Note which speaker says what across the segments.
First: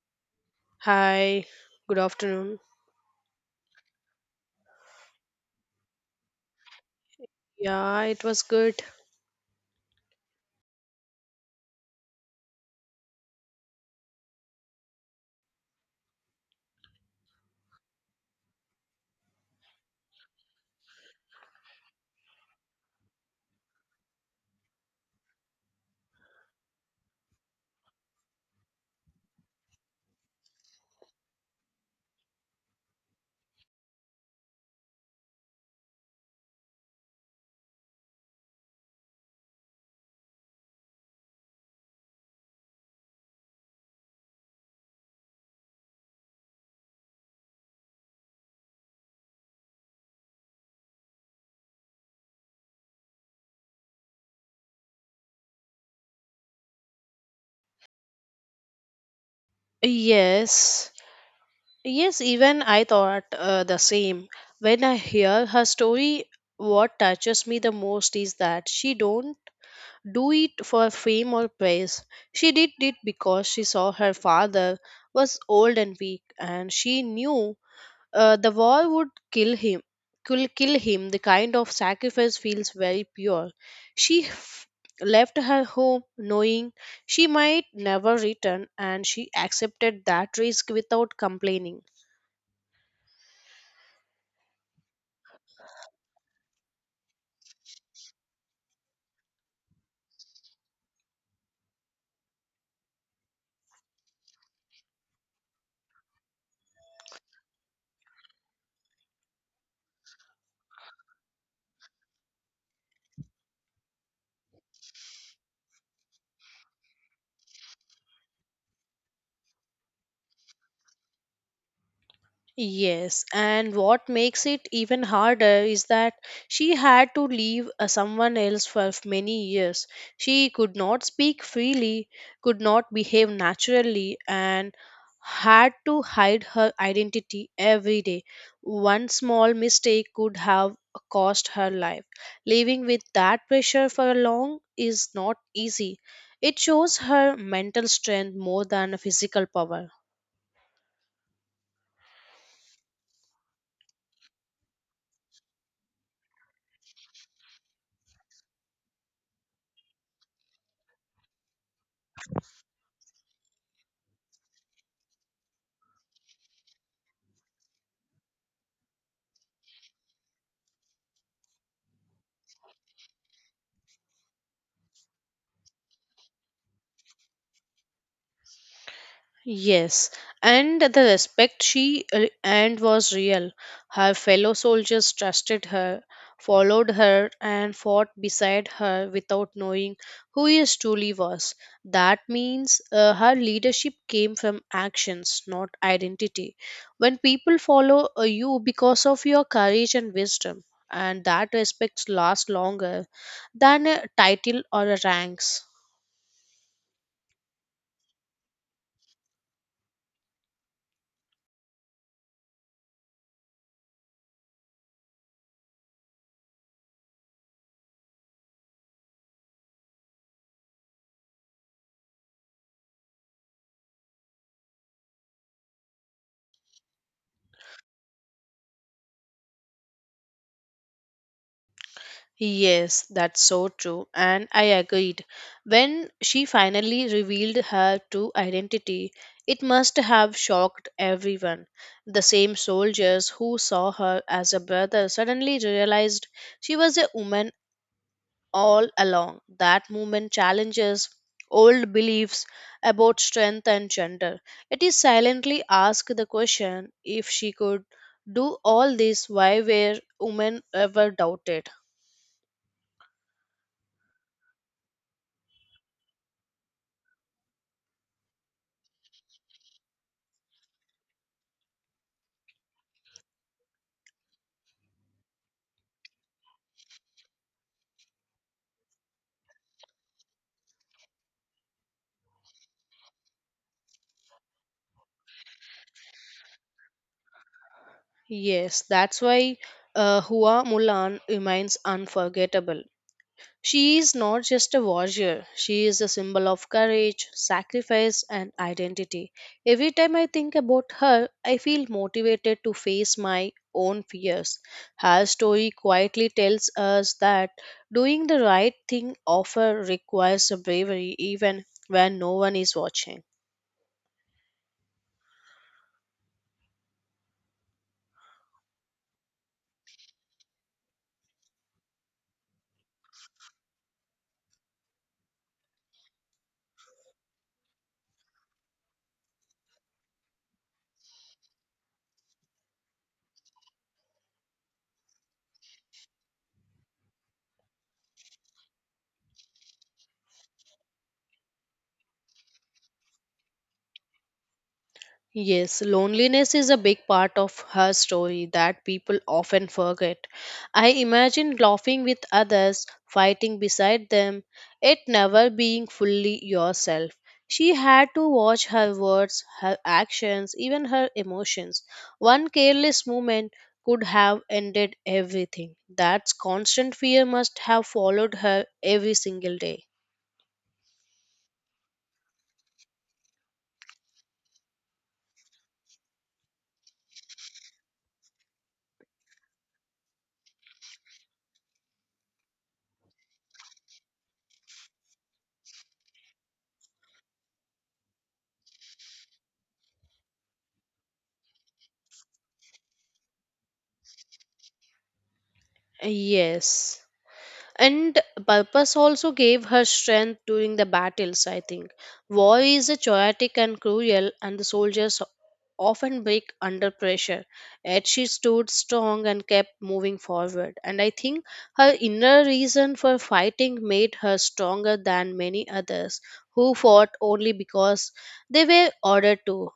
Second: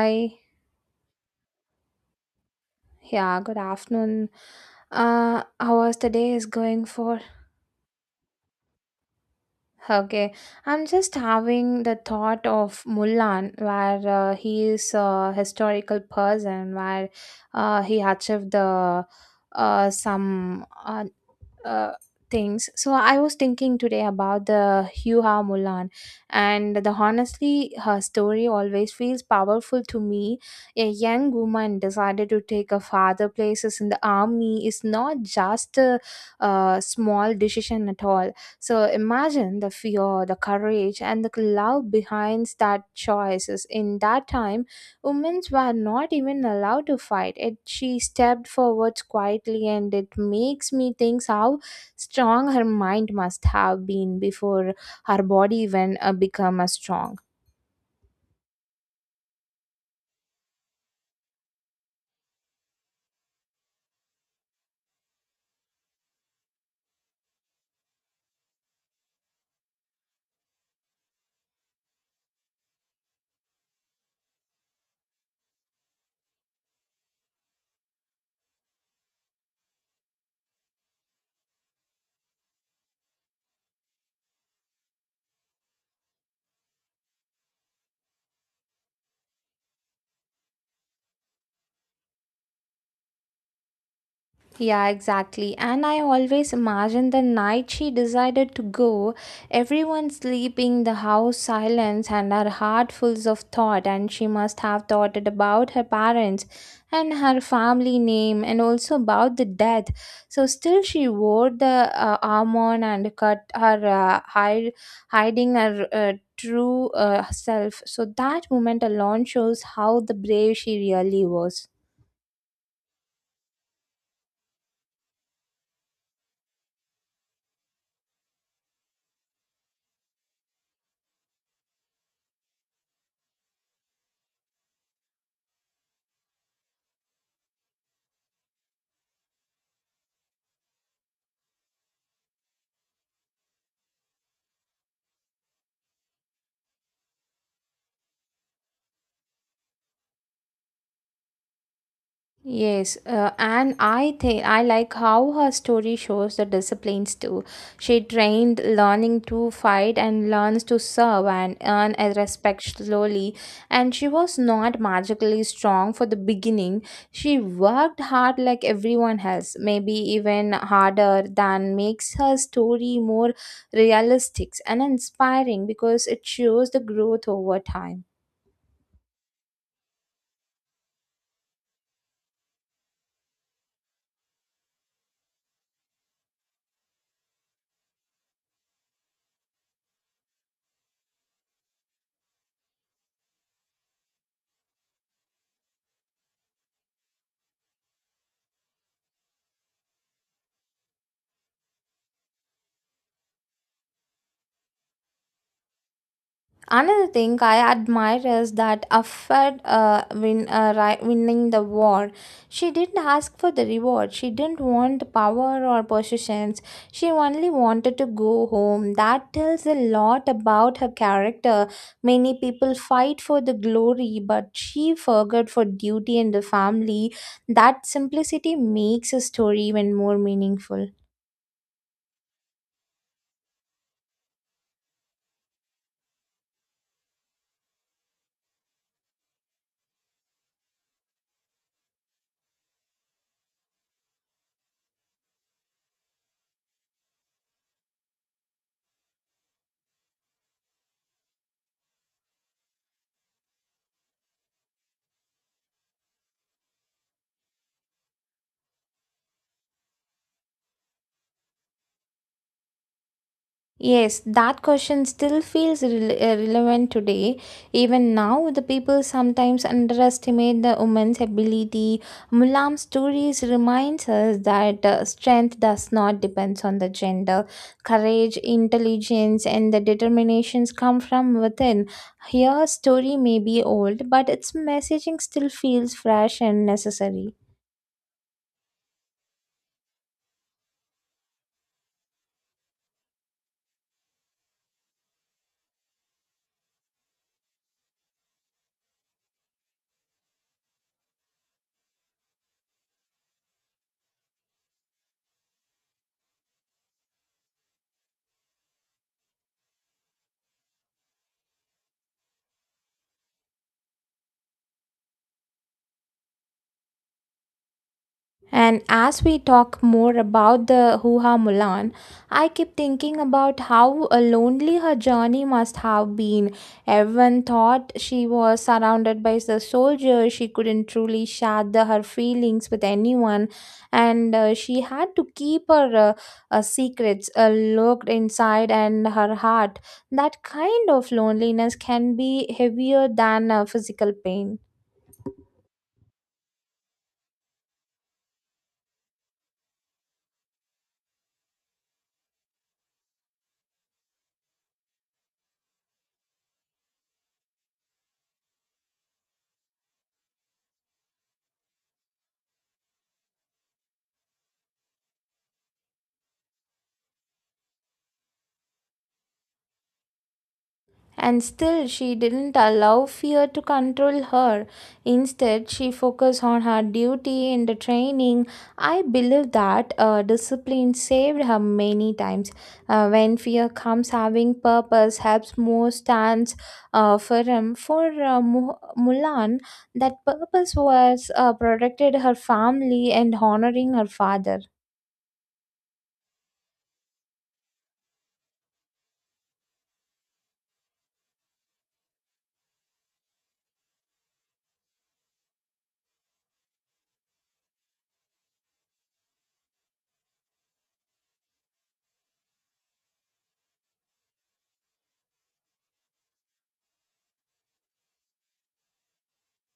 Speaker 1: Hi,
Speaker 2: Hi, good afternoon.
Speaker 1: yeah, good afternoon. How was the day is going for?
Speaker 2: Yeah, it was good.
Speaker 1: Okay, I'm just having the thought of Mulan, where he is a historical person, where he achieved the some uh, things. So I was thinking today about the Hugh Ha Mulan, and the honestly, her story always feels powerful to me. A young woman decided to take her father places in the army is not just a, small decision at all. So imagine the fear, the courage, and the love behind that choices. In that time, women were not even allowed to fight. It she stepped forward quietly, and it makes me think how strong her mind must have been before her body even become strong.
Speaker 2: Yes, yes, even I thought the same. When I hear her story, what touches me the most is that she don't do it for fame or praise. She did it because she saw her father was old and weak and she knew the war would kill him. Could kill him. The kind of sacrifice feels very pure. She f- left her home knowing she might never return, and she accepted that risk without complaining.
Speaker 1: Yeah, exactly. And I always imagine the night she decided to go, everyone sleeping, the house silence, and her heart full of thought. And she must have thought it about her parents and her family name and also about the death. So, still, she wore the armor and cut her hide, hiding her. True self so that moment alone shows how the brave she really was.
Speaker 2: Yes, and what makes it even harder is that she had to leave someone else for many years. She could not speak freely, could not behave naturally, and had to hide her identity every day. One small mistake could have cost her life. Living with that pressure for long is not easy. It shows her mental strength more than physical power.
Speaker 1: Yes, and I think I like how her story shows the disciplines too. She trained learning to fight and learns to serve and earn a respect slowly. And she was not magically strong for the beginning. She worked hard like everyone else, maybe even harder than makes her story more realistic and inspiring because it shows the growth over time.
Speaker 2: Yes, and the respect she earned was real. Her fellow soldiers trusted her, followed her, and fought beside her without knowing who she truly was. That means her leadership came from actions, not identity. When people follow you because of your courage and wisdom, and that respect lasts longer than a title or a ranks.
Speaker 1: Another thing I admire is that after winning the war. She didn't ask for the reward. She didn't want the power or possessions. She only wanted to go home. That tells a lot about her character. Many people fight for the glory, but she forgot for duty and the family. That simplicity makes a story even more meaningful.
Speaker 2: Yes, that's so true. And I agreed. When she finally revealed her true identity, it must have shocked everyone. The same soldiers who saw her as a brother suddenly realized she was a woman all along. That movement challenges old beliefs about strength and gender. It is silently asked the question if she could do all this, why were women ever doubted?
Speaker 1: Yes, that question still feels relevant today. Even now, the people sometimes underestimate the woman's ability. Mulam's stories reminds us that strength does not depend on the gender. Courage, intelligence, and the determinations come from within. Her story may be old, but its messaging still feels fresh and necessary.
Speaker 2: Yes, that's why Hua Mulan remains unforgettable. She is not just a warrior, she is a symbol of courage, sacrifice, and identity. Every time I think about her, I feel motivated to face my own fears. Her story quietly tells us that doing the right thing often requires bravery, even when no one is watching.
Speaker 1: And as we talk more about the Hoo-Ha Mulan, I keep thinking about how lonely her journey must have been. Everyone thought she was surrounded by the soldiers. She couldn't truly share the, her feelings with anyone, and she had to keep her secrets locked inside and her heart. That kind of loneliness can be heavier than physical pain.
Speaker 2: Yes, loneliness is a big part of her story that people often forget. I imagine laughing with others, fighting beside them, yet never being fully yourself. She had to watch her words, her actions, even her emotions. One careless movement could have ended everything. That constant fear must have followed her every single day.
Speaker 1: And still, she didn't allow fear to control her. Instead, she focused on her duty in the training. I believe that discipline saved her many times. When fear comes, having purpose helps more stands firm. For Mulan, that purpose was protected her family and honoring her father.
Speaker 2: Yes, and purpose also gave her strength during the battles. I think war is a chaotic and cruel and the soldiers often break under pressure, yet she stood strong and kept moving forward. And I think her inner reason for fighting made her stronger than many others who fought only because they were ordered to.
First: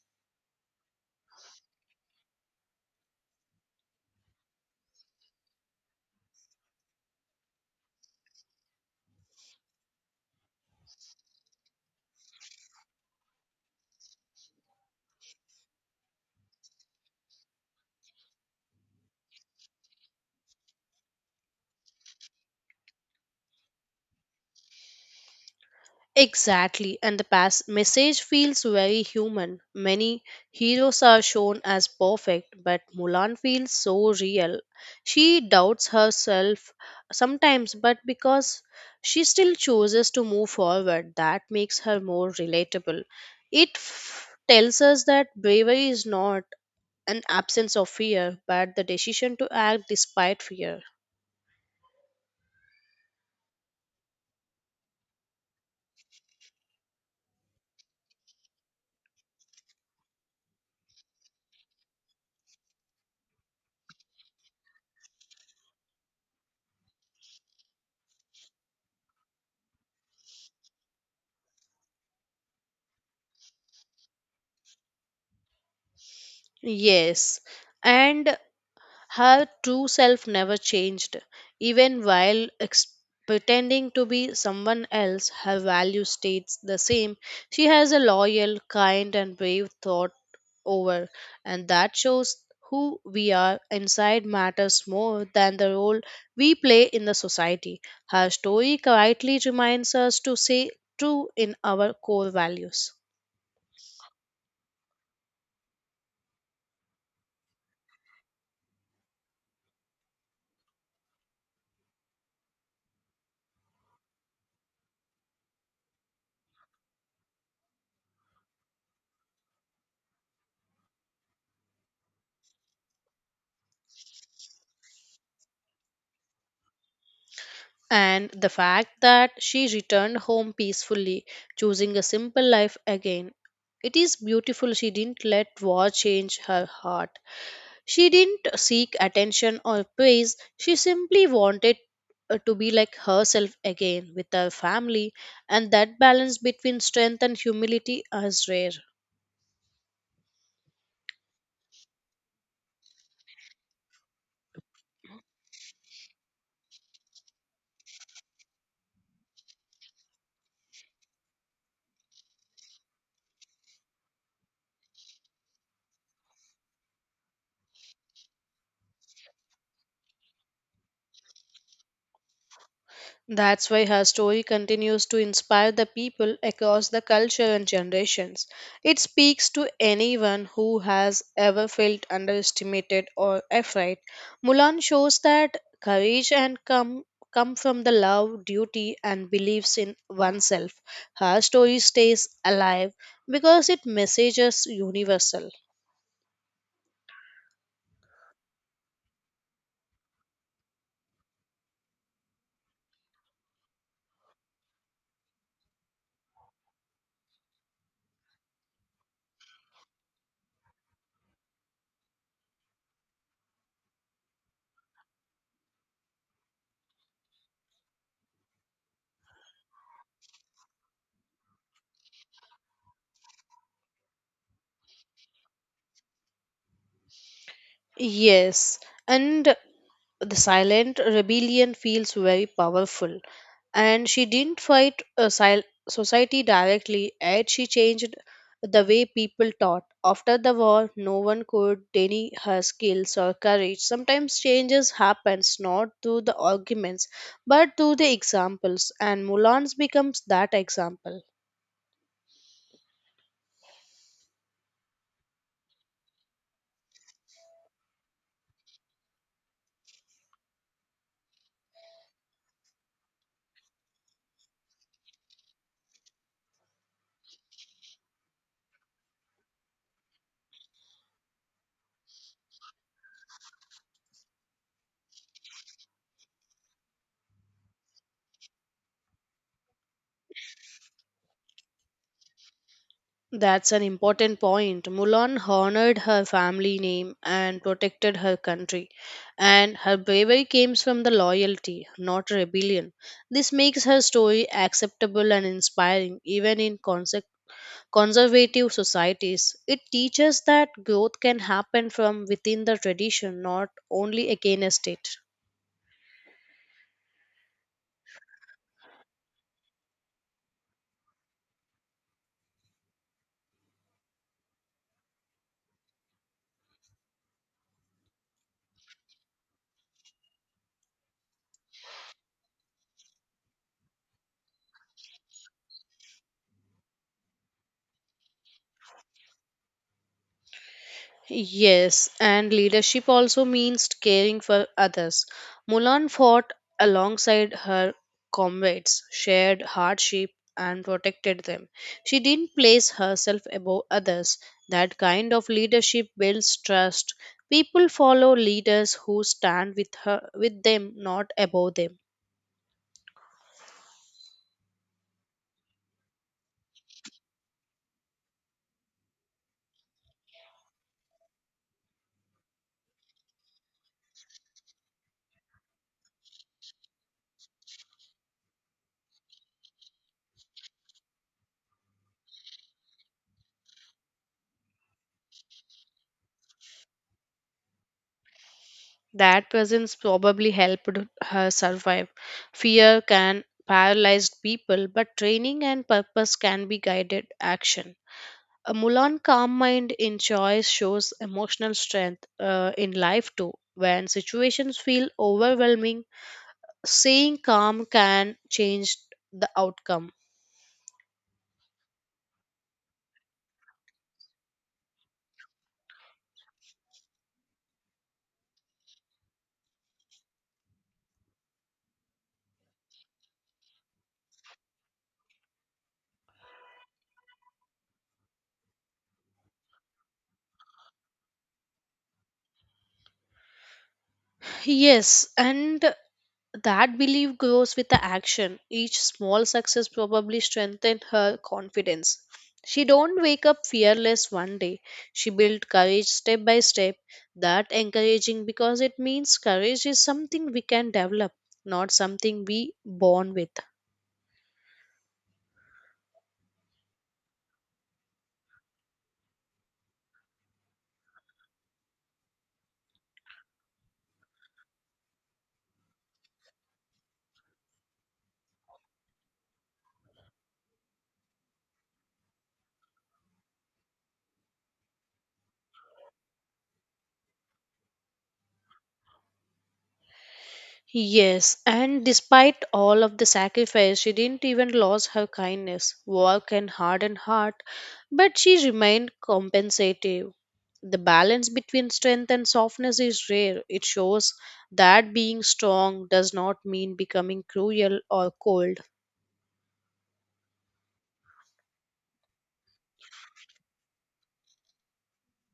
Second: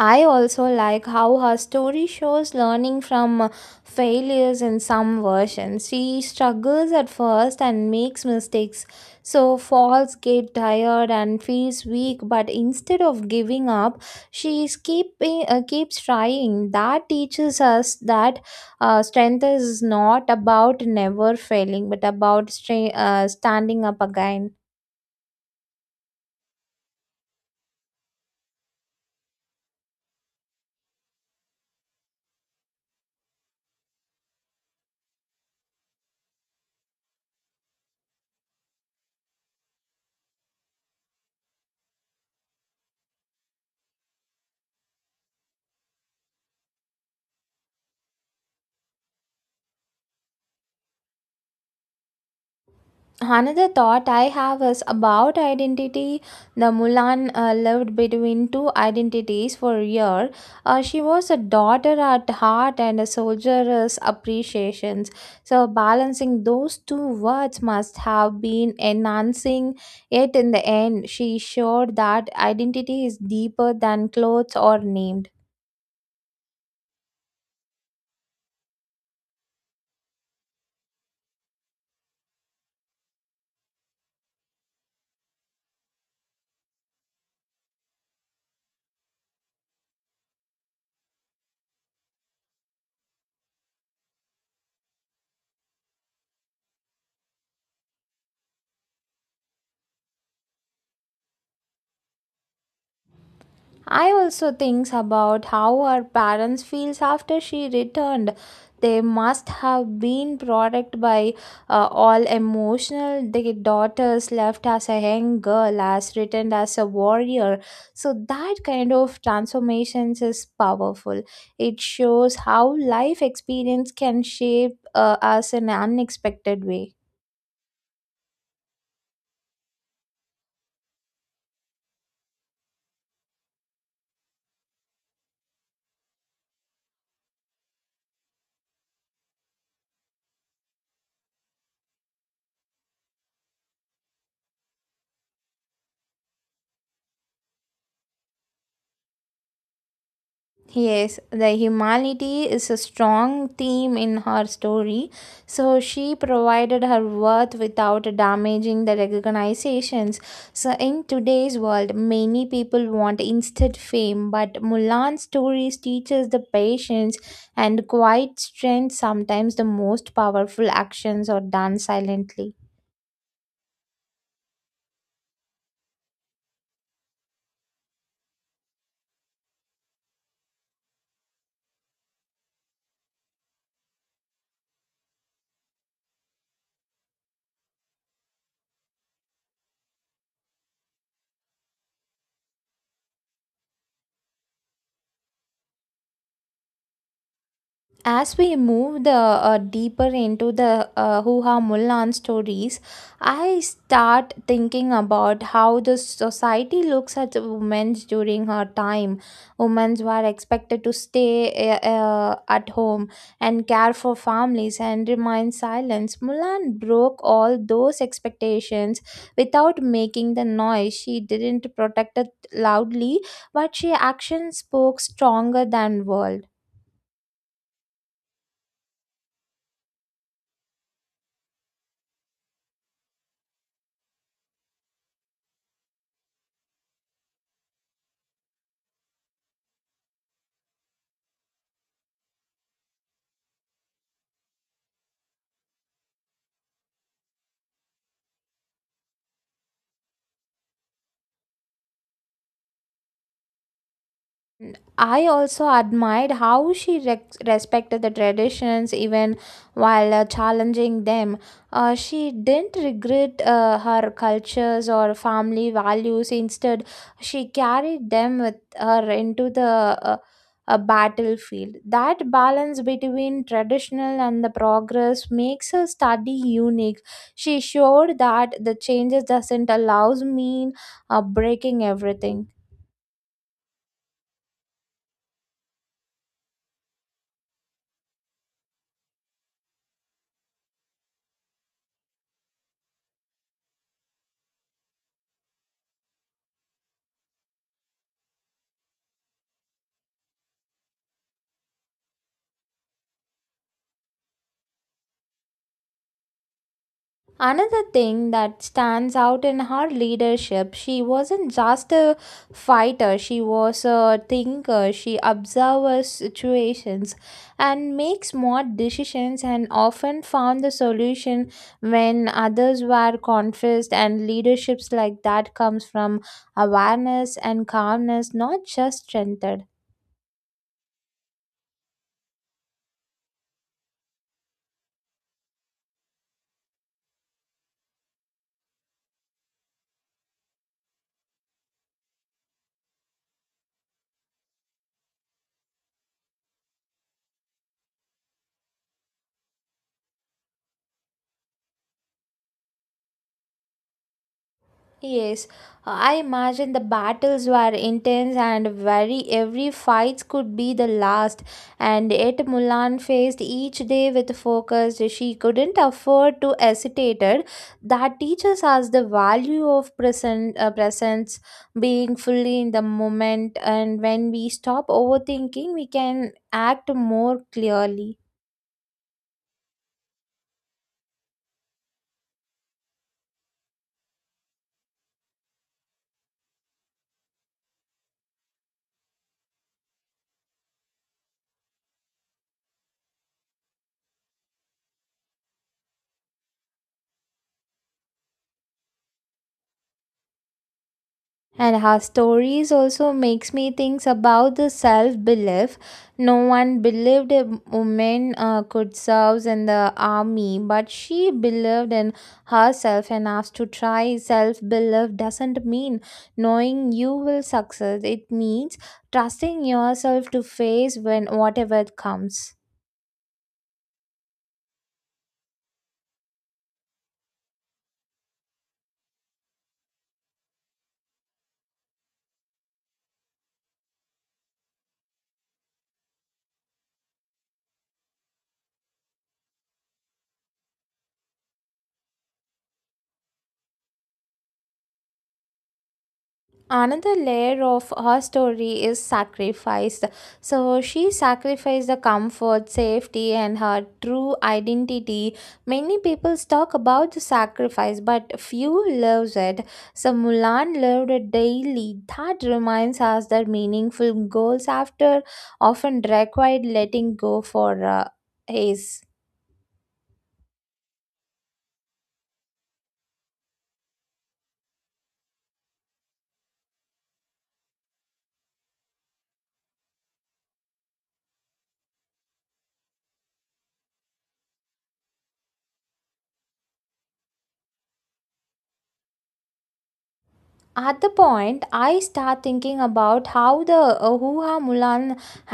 Speaker 1: I also like how her story shows learning from failures in some versions. She struggles at first and makes mistakes, so falls get tired and feels weak. But instead of giving up, she is keeping keeps trying. That teaches us that strength is not about never failing, but about standing up again.
Speaker 2: Exactly, and the past message feels very human. Many heroes are shown as perfect, but Mulan feels so real. She doubts herself sometimes, but because she still chooses to move forward, that makes her more relatable. Tells us that bravery is not an absence of fear, but the decision to act despite fear.
Speaker 1: Another thought I have is about identity. The Mulan lived between two identities for a year. She was a daughter at heart and a soldier's appreciations. So balancing those two words must have been enhancing. Yet in the end, she showed that identity is deeper than clothes or named.
Speaker 2: Yes, and her true self never changed. Even while pretending to be someone else, her value stays the same. She has a loyal, kind, and brave thought over, and that shows who we are inside matters more than the role we play in the society. Her story quietly reminds us to stay true in our core values.
Speaker 1: I also thinks about how her parents feels after she returned. They must have been product by all emotional. The daughters left as a young girl, as returned as a warrior. So that kind of transformations is powerful. It shows how life experience can shape us in an unexpected way.
Speaker 2: And the fact that she returned home peacefully, choosing a simple life again. It is beautiful she didn't let war change her heart. She didn't seek attention or praise. She simply wanted to be like herself again with her family, and that balance between strength and humility is rare.
Speaker 1: Yes, the humanity is a strong theme in her story. So she provided her worth without damaging the recognitions. So in today's world, many people want instant fame, but Mulan's stories teaches the patience and quiet strength. Sometimes the most powerful actions are done silently.
Speaker 2: That's why her story continues to inspire the people across the culture and generations. It speaks to anyone who has ever felt underestimated or afraid. Mulan shows that courage and come from the love, duty and beliefs in oneself. Her story stays alive because it messages universal.
Speaker 1: As we move the deeper into the Huha Mulan stories, I start thinking about how the society looks at women during her time. Women were expected to stay at home and care for families and remain silent. Mulan broke all those expectations without making the noise. She didn't protect it loudly, but she action spoke stronger than words.
Speaker 2: Yes, and the silent rebellion feels very powerful. And she didn't fight society directly, yet she changed the way people taught. After the war, no one could deny her skills or courage. Sometimes changes happens not through the arguments but through the examples, and Mulans becomes that example.
Speaker 1: I also admired how she rex respected the traditions even while challenging them. She didn't regret her cultures or family values. Instead, she carried them with her into the uh, battlefield. That balance between traditional and the progress makes her study unique. She showed that the changes doesn't allows mean breaking everything.
Speaker 2: That's an important point. Mulan honored her family name and protected her country, and her bravery comes from the loyalty, not rebellion. This makes her story acceptable and inspiring, even in conservative societies. It teaches that growth can happen from within the tradition, not only against it.
Speaker 1: Another thing that stands out in her leadership, she wasn't just a fighter, she was a thinker. She observes situations and makes smart decisions and often found the solution when others were confused and leaderships like that comes from awareness and calmness, not just strength.
Speaker 2: Yes, and leadership also means caring for others. Mulan fought alongside her comrades, shared hardship, and protected them. She didn't place herself above others. That kind of leadership builds trust. People follow leaders who stand with her with them, not above them.
Speaker 1: Yes, I imagine the battles were intense and very every fight could be the last and yet Mulan faced each day with focus she couldn't afford to hesitate. That teaches us the value of present presence being fully in the moment and when we stop overthinking we can act more clearly.
Speaker 2: That presence probably helped her survive. Fear can paralyze people, but training and purpose can be guided action. A Mulan calm mind in choice shows emotional strength in life too. When situations feel overwhelming, staying calm can change the outcome.
Speaker 1: And her stories also makes me think about the self-belief. No one believed a woman could serve in the army, but she believed in herself enough to try. Self-belief doesn't mean knowing you will succeed. It means trusting yourself to face when whatever comes.
Speaker 2: Yes, and that belief grows with the action. Each small success probably strengthened her confidence. She don't wake up fearless one day. She built courage step by step. That encouraging because it means courage is something we can develop, not something we born with.
Speaker 1: Another layer of her story is sacrificed. So she sacrificed the comfort, safety, and her true identity. Many people talk about the sacrifice, but few lives it. So Mulan lived it daily. That reminds us that meaningful goals after often required letting go for ace.
Speaker 2: Yes, and despite all of the sacrifice, she didn't even lose her kindness, work, and hardened heart, but she remained compensative. The balance between strength and softness is rare. It shows that being strong does not mean becoming cruel or cold.
Speaker 1: At the point I start thinking about how the Hua Mulan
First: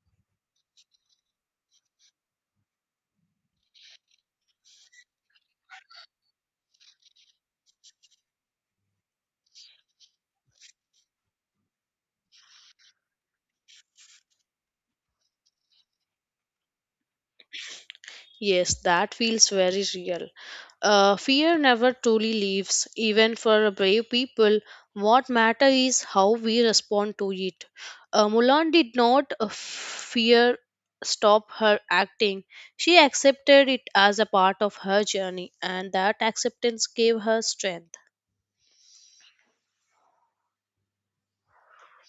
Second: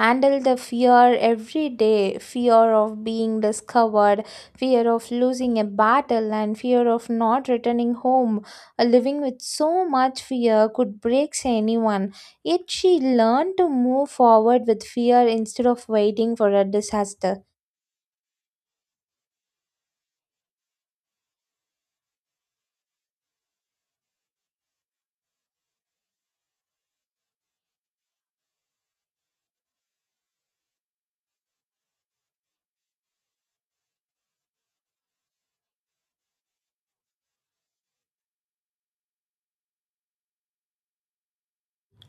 Speaker 1: handled the fear every day fear of being discovered fear of losing a battle and fear of not returning home. Living with so much fear could break anyone yet she learned to move forward with fear instead of waiting for a disaster.
Speaker 2: Yes, that feels very real. Fear never truly leaves, even for brave people. What matters is how we respond to it. Mulan did not fear stop her acting. She accepted it as a part of her journey, and that acceptance gave her strength.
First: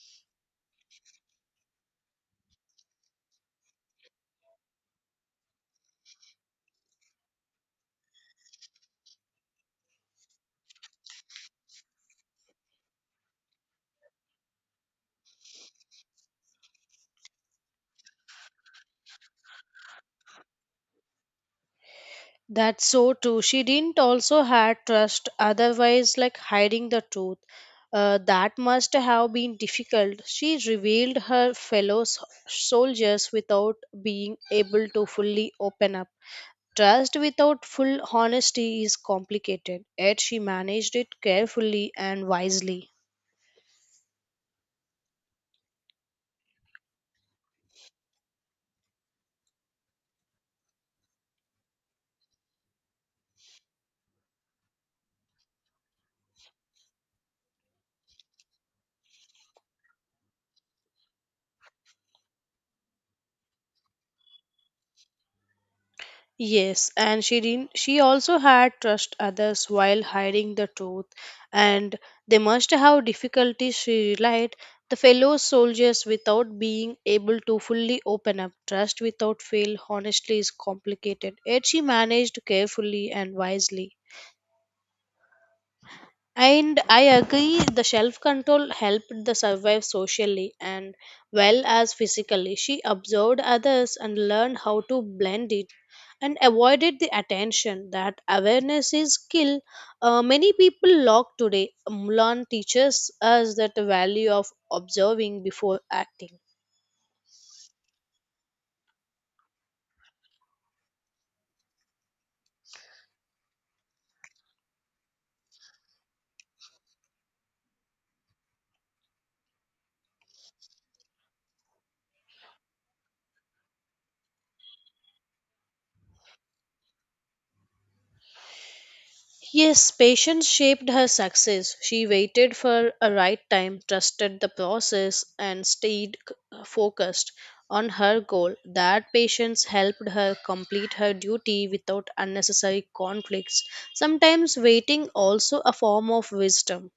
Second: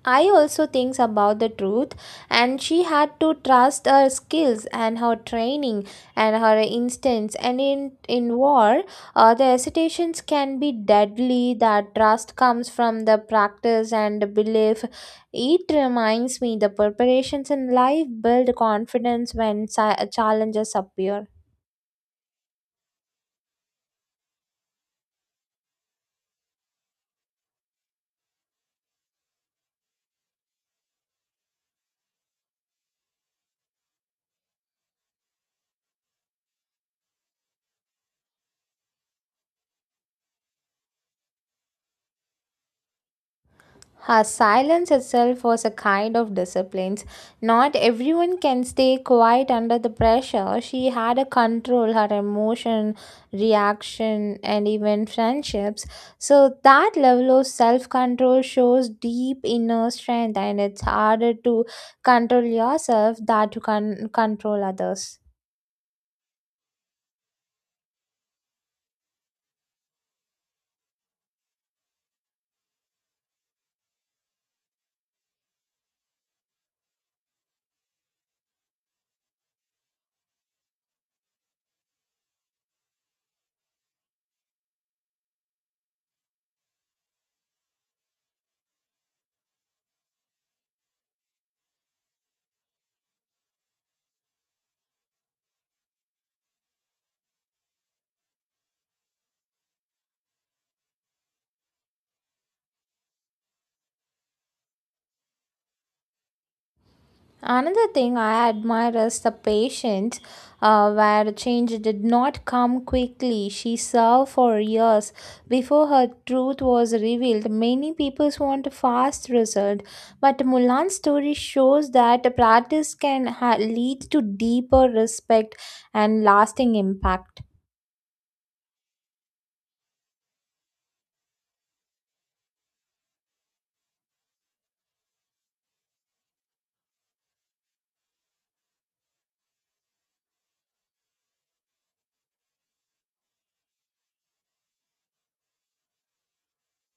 Speaker 1: I also thinks about the truth and she had to trust her skills and her training and her instincts and in war the hesitations can be deadly that trust comes from the practice and the belief it reminds me the preparations in life build confidence when challenges appear.
Speaker 2: That's so true. She didn't also had trust, otherwise, like hiding the truth. That must have been difficult. She revealed her fellow soldiers without being able to fully open up. Trust without full honesty is complicated, yet she managed it carefully and wisely.
Speaker 1: Her silence itself was a kind of discipline. Not everyone can stay quiet under the pressure. She had a control her emotion, reaction, and even friendships. So that level of self-control shows deep inner strength, and it's harder to control yourself than to control others.
Speaker 2: Yes, and she didn't, she also had trust others while hiding the truth, and they must have difficulty. She relied the fellow soldiers without being able to fully open up. Trust without fail, honestly, is complicated. Yet she managed carefully and wisely. And I agree the self control helped the survive socially and well as physically. She observed others and learned how to blend it and avoided the attention. That awareness is skill many people lack today. Mulan teaches us that the value of observing before acting.
Speaker 1: Another thing I admire is the patience where change did not come quickly. She served for years before her truth was revealed. Many people want a fast result, but Mulan's story shows that practice can lead to deeper respect and lasting impact.
Speaker 2: Yes, patience shaped her success. She waited for a right time, trusted the process, and stayed focused on her goal. That patience helped her complete her duty without unnecessary conflicts. Sometimes waiting also a form of wisdom.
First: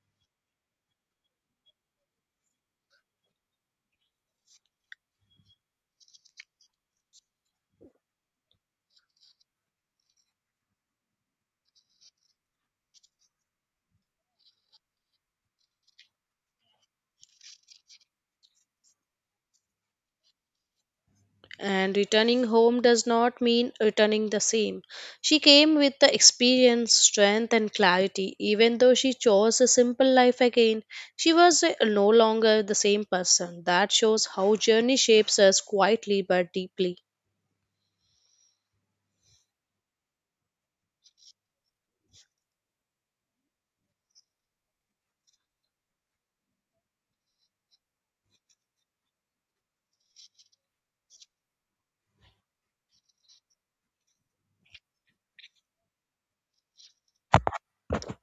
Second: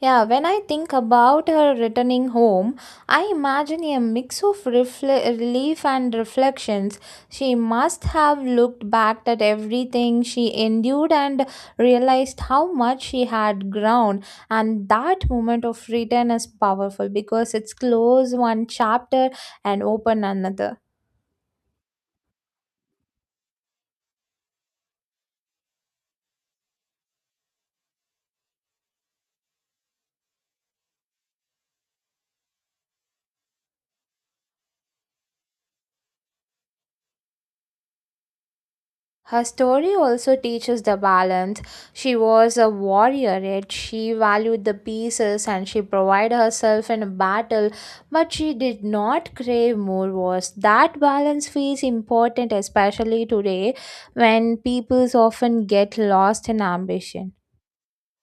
Speaker 1: Yeah, when I think about her returning home, I imagine a mix of relief and reflections. She must have looked back at everything she endured and realized how much she had grown. And that moment of return is powerful because it's close one chapter and open another.
Speaker 2: And returning home does not mean returning the same. She came with the experience, strength, and clarity. Even though she chose a simple life again, she was no longer the same person. That shows how journey shapes us quietly but deeply.
Speaker 1: Her story also teaches the balance. She was a warrior, yet she valued the pieces and she provided herself in a battle, but she did not crave more wars. That balance feels important, especially today when people often get lost in ambition.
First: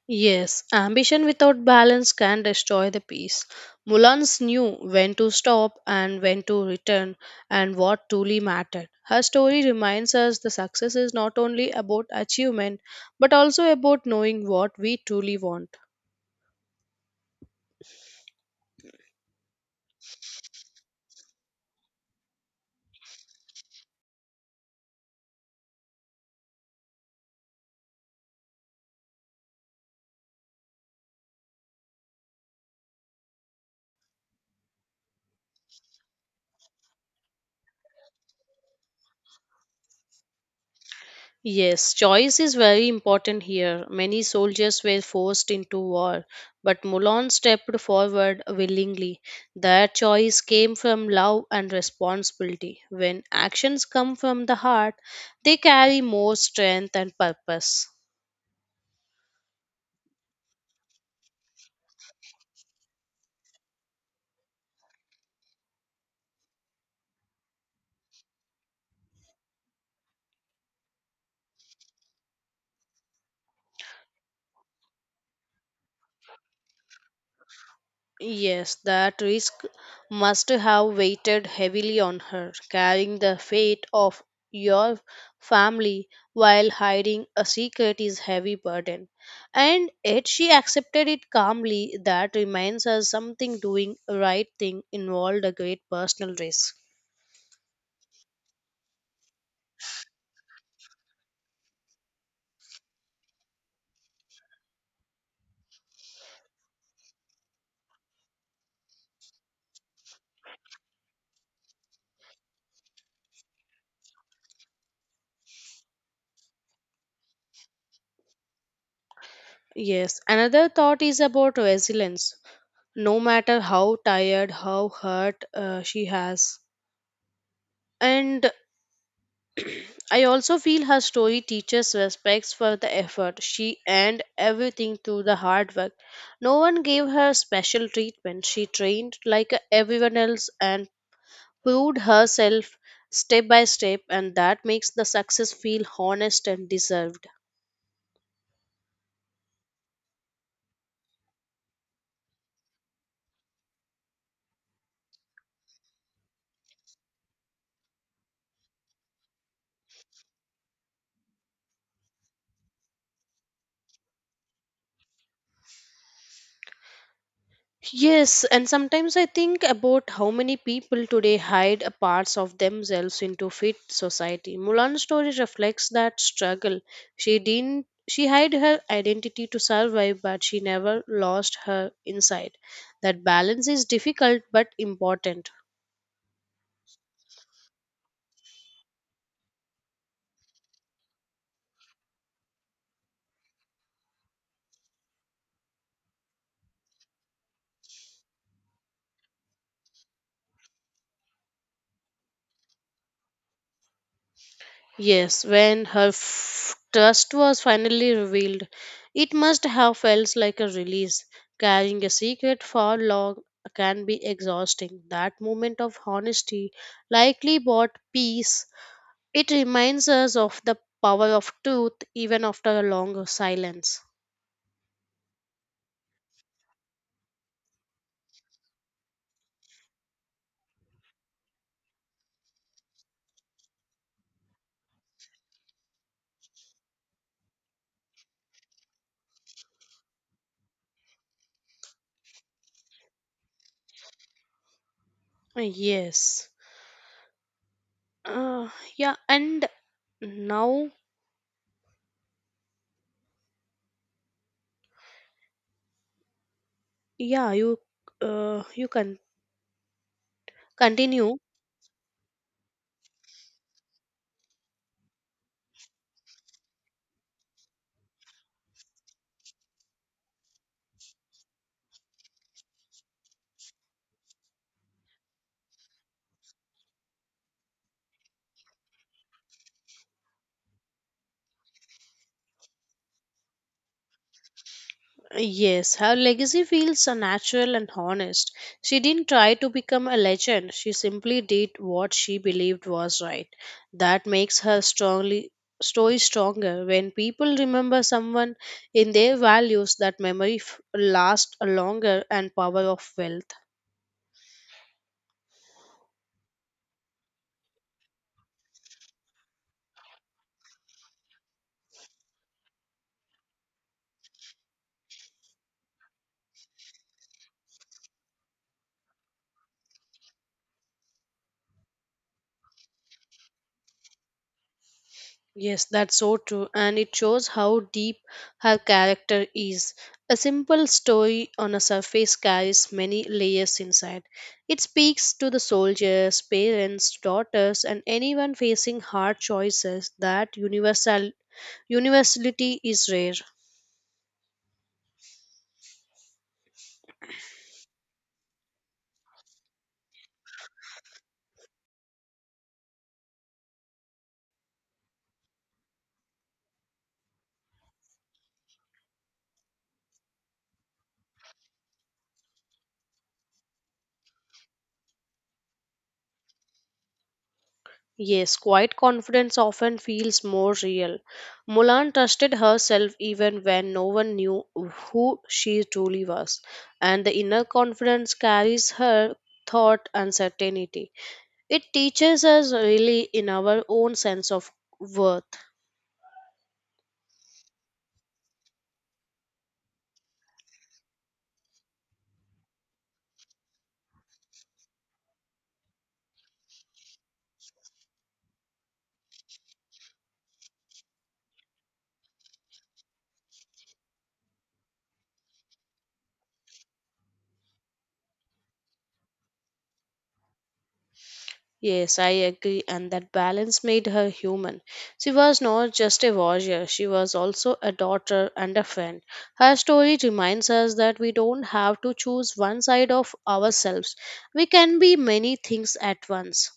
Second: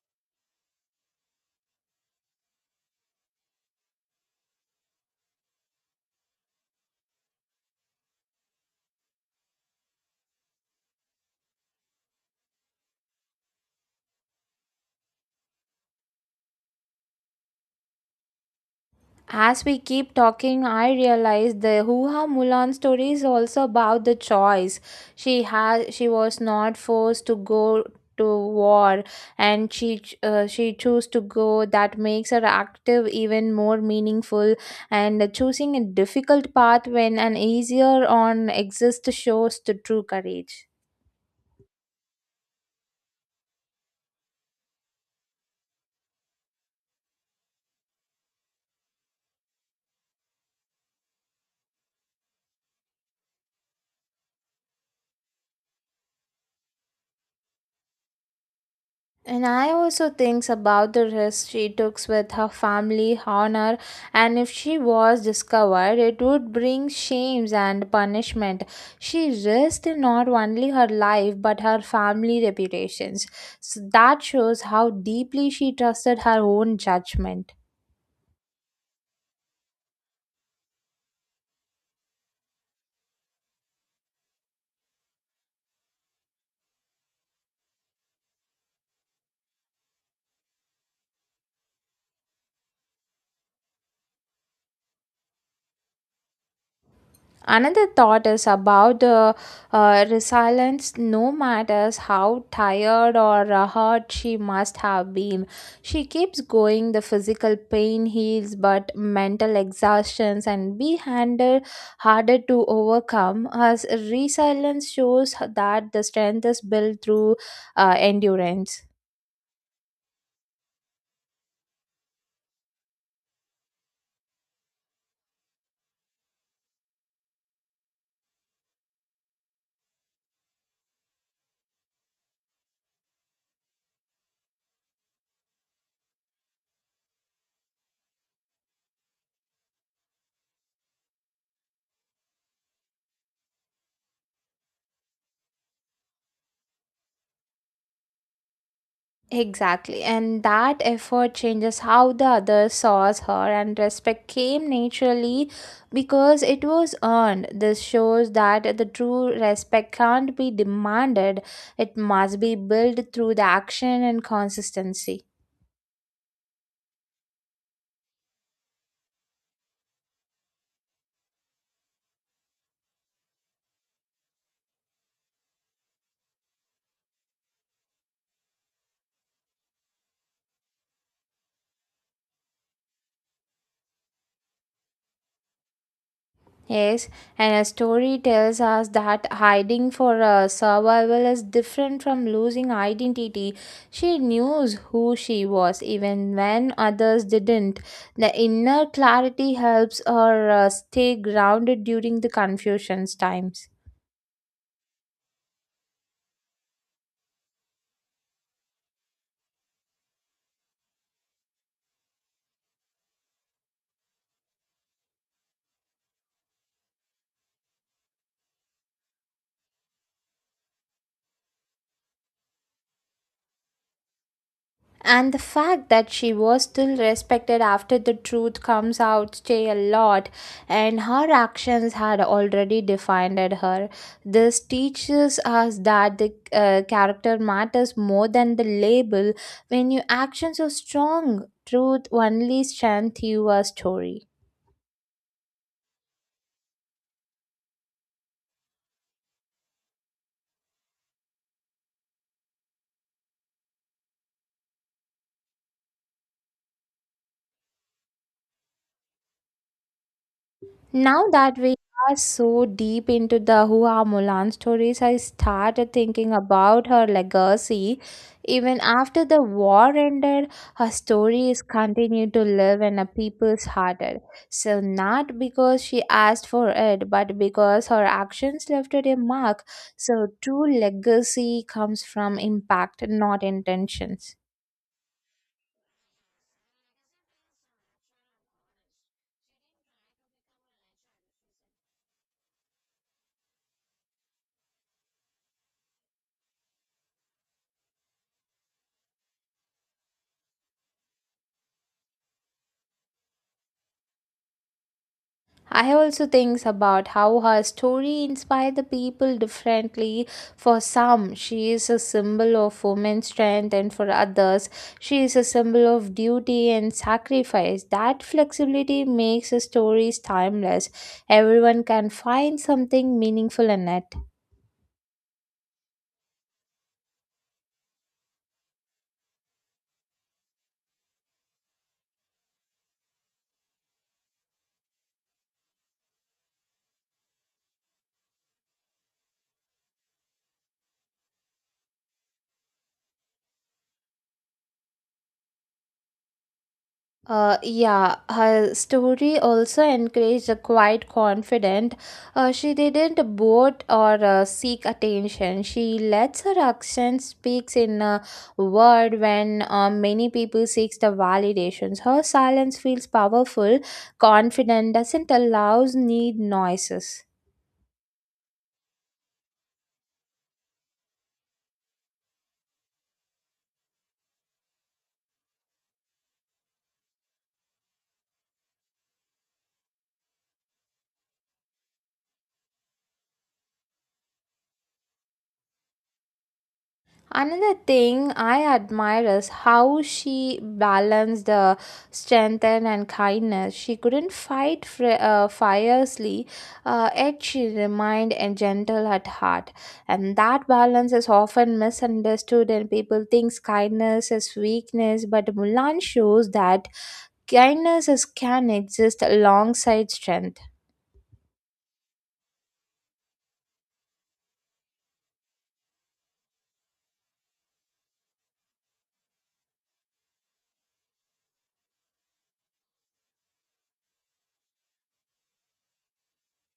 Speaker 2: Yes, ambition without balance can destroy the peace. Mulans knew when to stop and when to return and what truly mattered. Her story reminds us the success is not only about achievement but also about knowing what we truly want.
Speaker 1: As we keep talking, I realize the Hua Mulan story is also about the choice. She was not forced to go to war, and she chose to go. That makes her active even more meaningful and choosing a difficult path when an easier one exists shows the true courage.
Speaker 2: Yes, choice is very important here. Many soldiers were forced into war, but Mulan stepped forward willingly. Their choice came from love and responsibility. When actions come from the heart, they carry more strength and purpose.
Speaker 1: And I also thinks about the risk she took with her family honor, and if she was discovered, it would bring shames and punishment. She risked not only her life but her family reputations. So that shows how deeply she trusted her own judgment.
Speaker 2: Yes, that risk must have weighted heavily on her, carrying the fate of your family while hiding a secret is heavy burden. And yet she accepted it calmly. That reminds us something doing right thing involved a great personal risk.
Speaker 1: Another thought is about the resilience, no matters how tired or hurt she must have been. She keeps going, the physical pain heals, but mental exhaustions and be handled harder to overcome as resilience shows that the strength is built through endurance.
Speaker 2: Yes, another thought is about resilience. No matter how tired, how hurt she has, and I also feel her story teaches respect for the effort. She earned everything through the hard work. No one gave her special treatment. She trained like everyone else and proved herself step by step, and that makes the success feel honest and deserved.
Speaker 1: Exactly, and that effort changes how the other saws her, and respect came naturally because it was earned. This shows that the true respect can't be demanded, it must be built through the action and consistency.
Speaker 2: Yes, and sometimes I think about how many people today hide a parts of themselves into fit society. Mulan's story reflects that struggle. She didn't she hid her identity to survive, but she never lost her inside. That balance is difficult but important.
Speaker 1: Yes, and a story tells us that hiding for survival is different from losing identity. She knew who she was even when others didn't. The inner clarity helps her stay grounded during the confusion's times.
Speaker 2: Yes, when her trust was finally revealed, it must have felt like a release. Carrying a secret for long can be exhausting. That moment of honesty likely brought peace. It reminds us of the power of truth even after a long silence.
Speaker 1: And the fact that she was still respected after the truth comes out say a lot, and her actions had already defined her. This teaches us that the character matters more than the label. When your actions are strong, truth only strengthens your story.
Speaker 2: Yes. Uh, yeah, and now, yeah, you, you can
Speaker 1: Now
Speaker 2: continue.
Speaker 1: that we are so deep into the Hua Mulan stories, I started thinking about her legacy. Even after the war ended, her stories continued to live in a people's heart. So not because she asked for it, but because her actions left a mark. So true legacy comes from impact, not intentions.
Speaker 2: Yes, her legacy feels so natural and honest. She didn't try to become a legend, she simply did what she believed was right. That makes her strongly story stronger. When people remember someone in their values, that memory lasts longer and power of wealth.
Speaker 1: I also think about how her story inspired the people differently. For some, she is a symbol of woman's strength, and for others, she is a symbol of duty and sacrifice. That flexibility makes her stories timeless. Everyone can find something meaningful in it.
Speaker 2: Yes, that's so true, and it shows how deep her character is. A simple story on a surface carries many layers inside. It speaks to the soldiers, parents, daughters, and anyone facing hard choices. That universality is rare.
Speaker 1: Yeah, her story also encouraged a quiet confident. She didn't boast or seek attention. She lets her action speaks in a word when many people seeks the validations. Her silence feels powerful, confident, doesn't allows need noises.
Speaker 2: Yes, quiet confidence often feels more real. Mulan trusted herself even when no one knew who she truly was, and the inner confidence carries her thought and certainty. It teaches us really in our own sense of worth.
Speaker 1: Another thing I admire is how she balanced the strength and kindness. She couldn't fight fiercely, yet she remained and gentle at heart. And that balance is often misunderstood, and people think kindness is weakness. But Mulan shows that kindness is, can exist alongside strength.
Speaker 2: Yes, I agree, and that balance made her human. She was not just a warrior, she was also a daughter and a friend. Her story reminds us that we don't have to choose one side of ourselves, we can be many things at once.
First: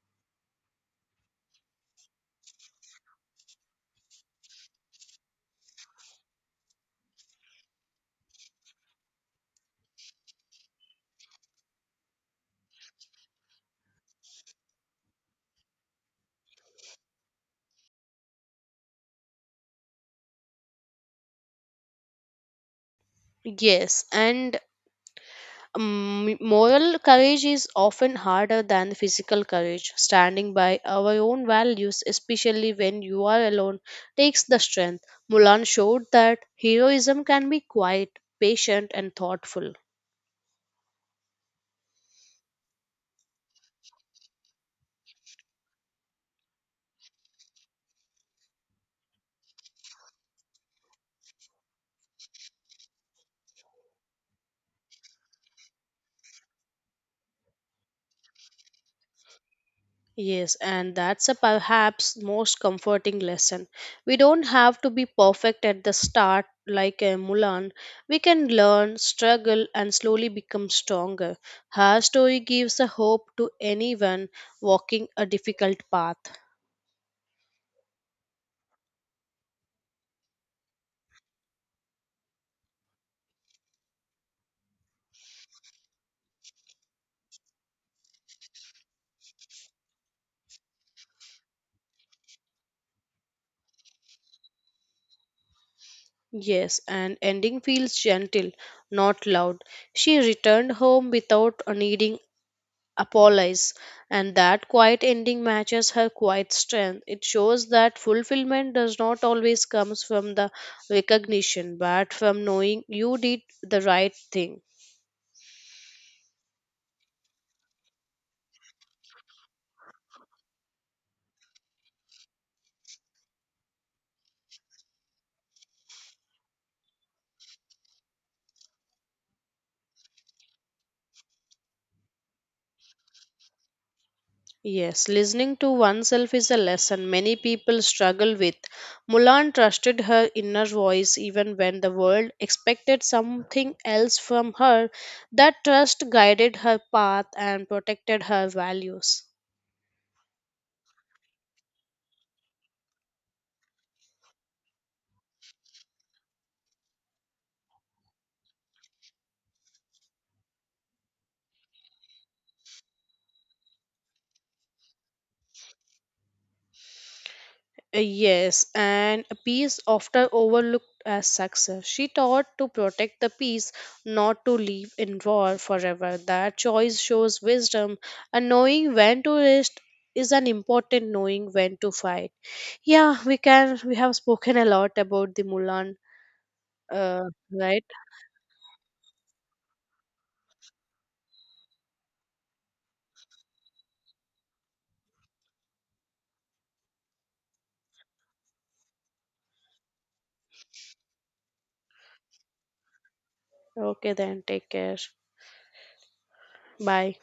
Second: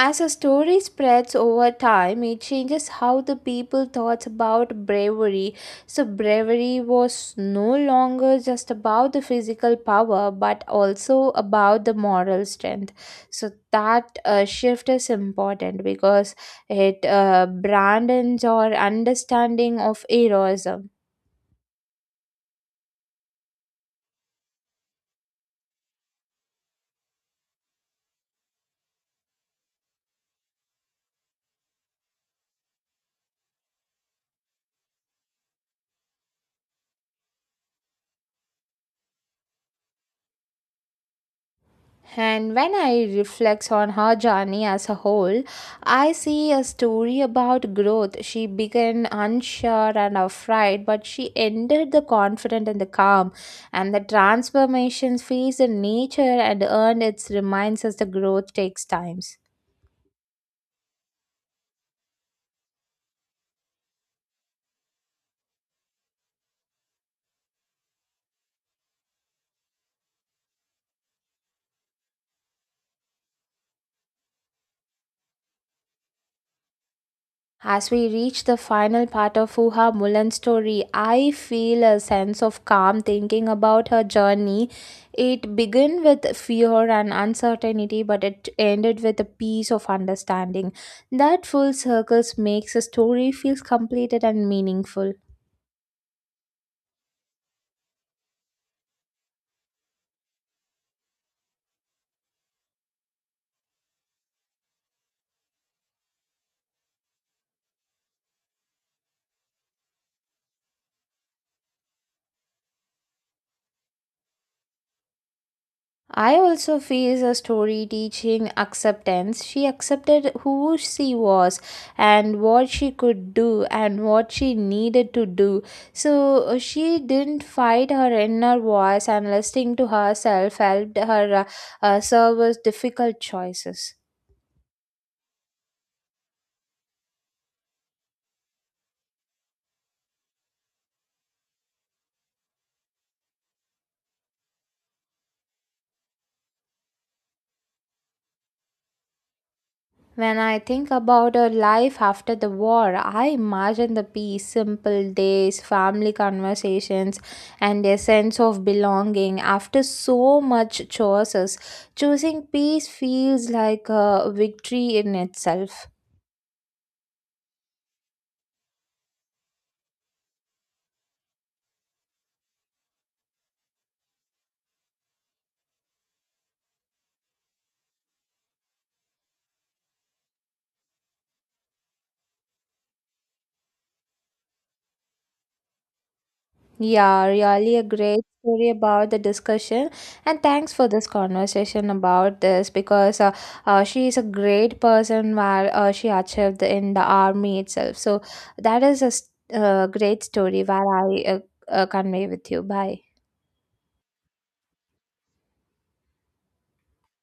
Speaker 1: As a story spreads over time, it changes how the people thought about bravery. So, bravery was no longer just about the physical power but also about the moral strength. So, that shift is important because it brandens our understanding of heroism.
Speaker 2: Yes, and moral courage is often harder than physical courage. Standing by our own values, especially when you are alone, takes the strength. Mulan showed that heroism can be quiet, patient, and thoughtful.
Speaker 1: And when I reflect on her journey as a whole, I see a story about growth. She began unsure and afraid, but she ended the confident and the calm. And the transformation feeds the nature and earned its reminds us the growth takes times.
Speaker 2: Yes, and that's a perhaps most comforting lesson. We don't have to be perfect at the start like a Mulan. We can learn, struggle, and slowly become stronger. Her story gives a hope to anyone walking a difficult path.
Speaker 1: As we reach the final part of Fuha Mulan's story, I feel a sense of calm thinking about her journey. It began with fear and uncertainty, but it ended with a peace of understanding. That full circles makes the story feels completed and meaningful.
Speaker 2: Yes, and ending feels gentle, not loud. She returned home without needing apologize, and that quiet ending matches her quiet strength. It shows that fulfillment does not always comes from the recognition but from knowing you did the right thing.
Speaker 1: I also face a story teaching acceptance. She accepted who she was and what she could do and what she needed to do. So she didn't fight her inner voice and listening to herself helped her serve as difficult choices.
Speaker 2: Yes, listening to oneself is a lesson many people struggle with. Mulan trusted her inner voice even when the world expected something else from her. That trust guided her path and protected her values.
Speaker 1: When I think about her life after the war, I imagine the peace, simple days, family conversations, and a sense of belonging after so much choices. Choosing peace feels like a victory in itself.
Speaker 2: Yes, and a peace often overlooked as success. She taught to protect the peace, not to live in war forever. That choice shows wisdom, and knowing when to rest is an important knowing when to fight. Yeah, we can. We have spoken a lot about the Mulan,
Speaker 1: Yeah,
Speaker 2: uh,
Speaker 1: really a
Speaker 2: right?
Speaker 1: great story about the discussion. And thanks for this conversation about this because she is a great person where she achieved in the army itself. So that is a great story where I convey with you. Bye.
Speaker 2: Okay, then take care. Bye.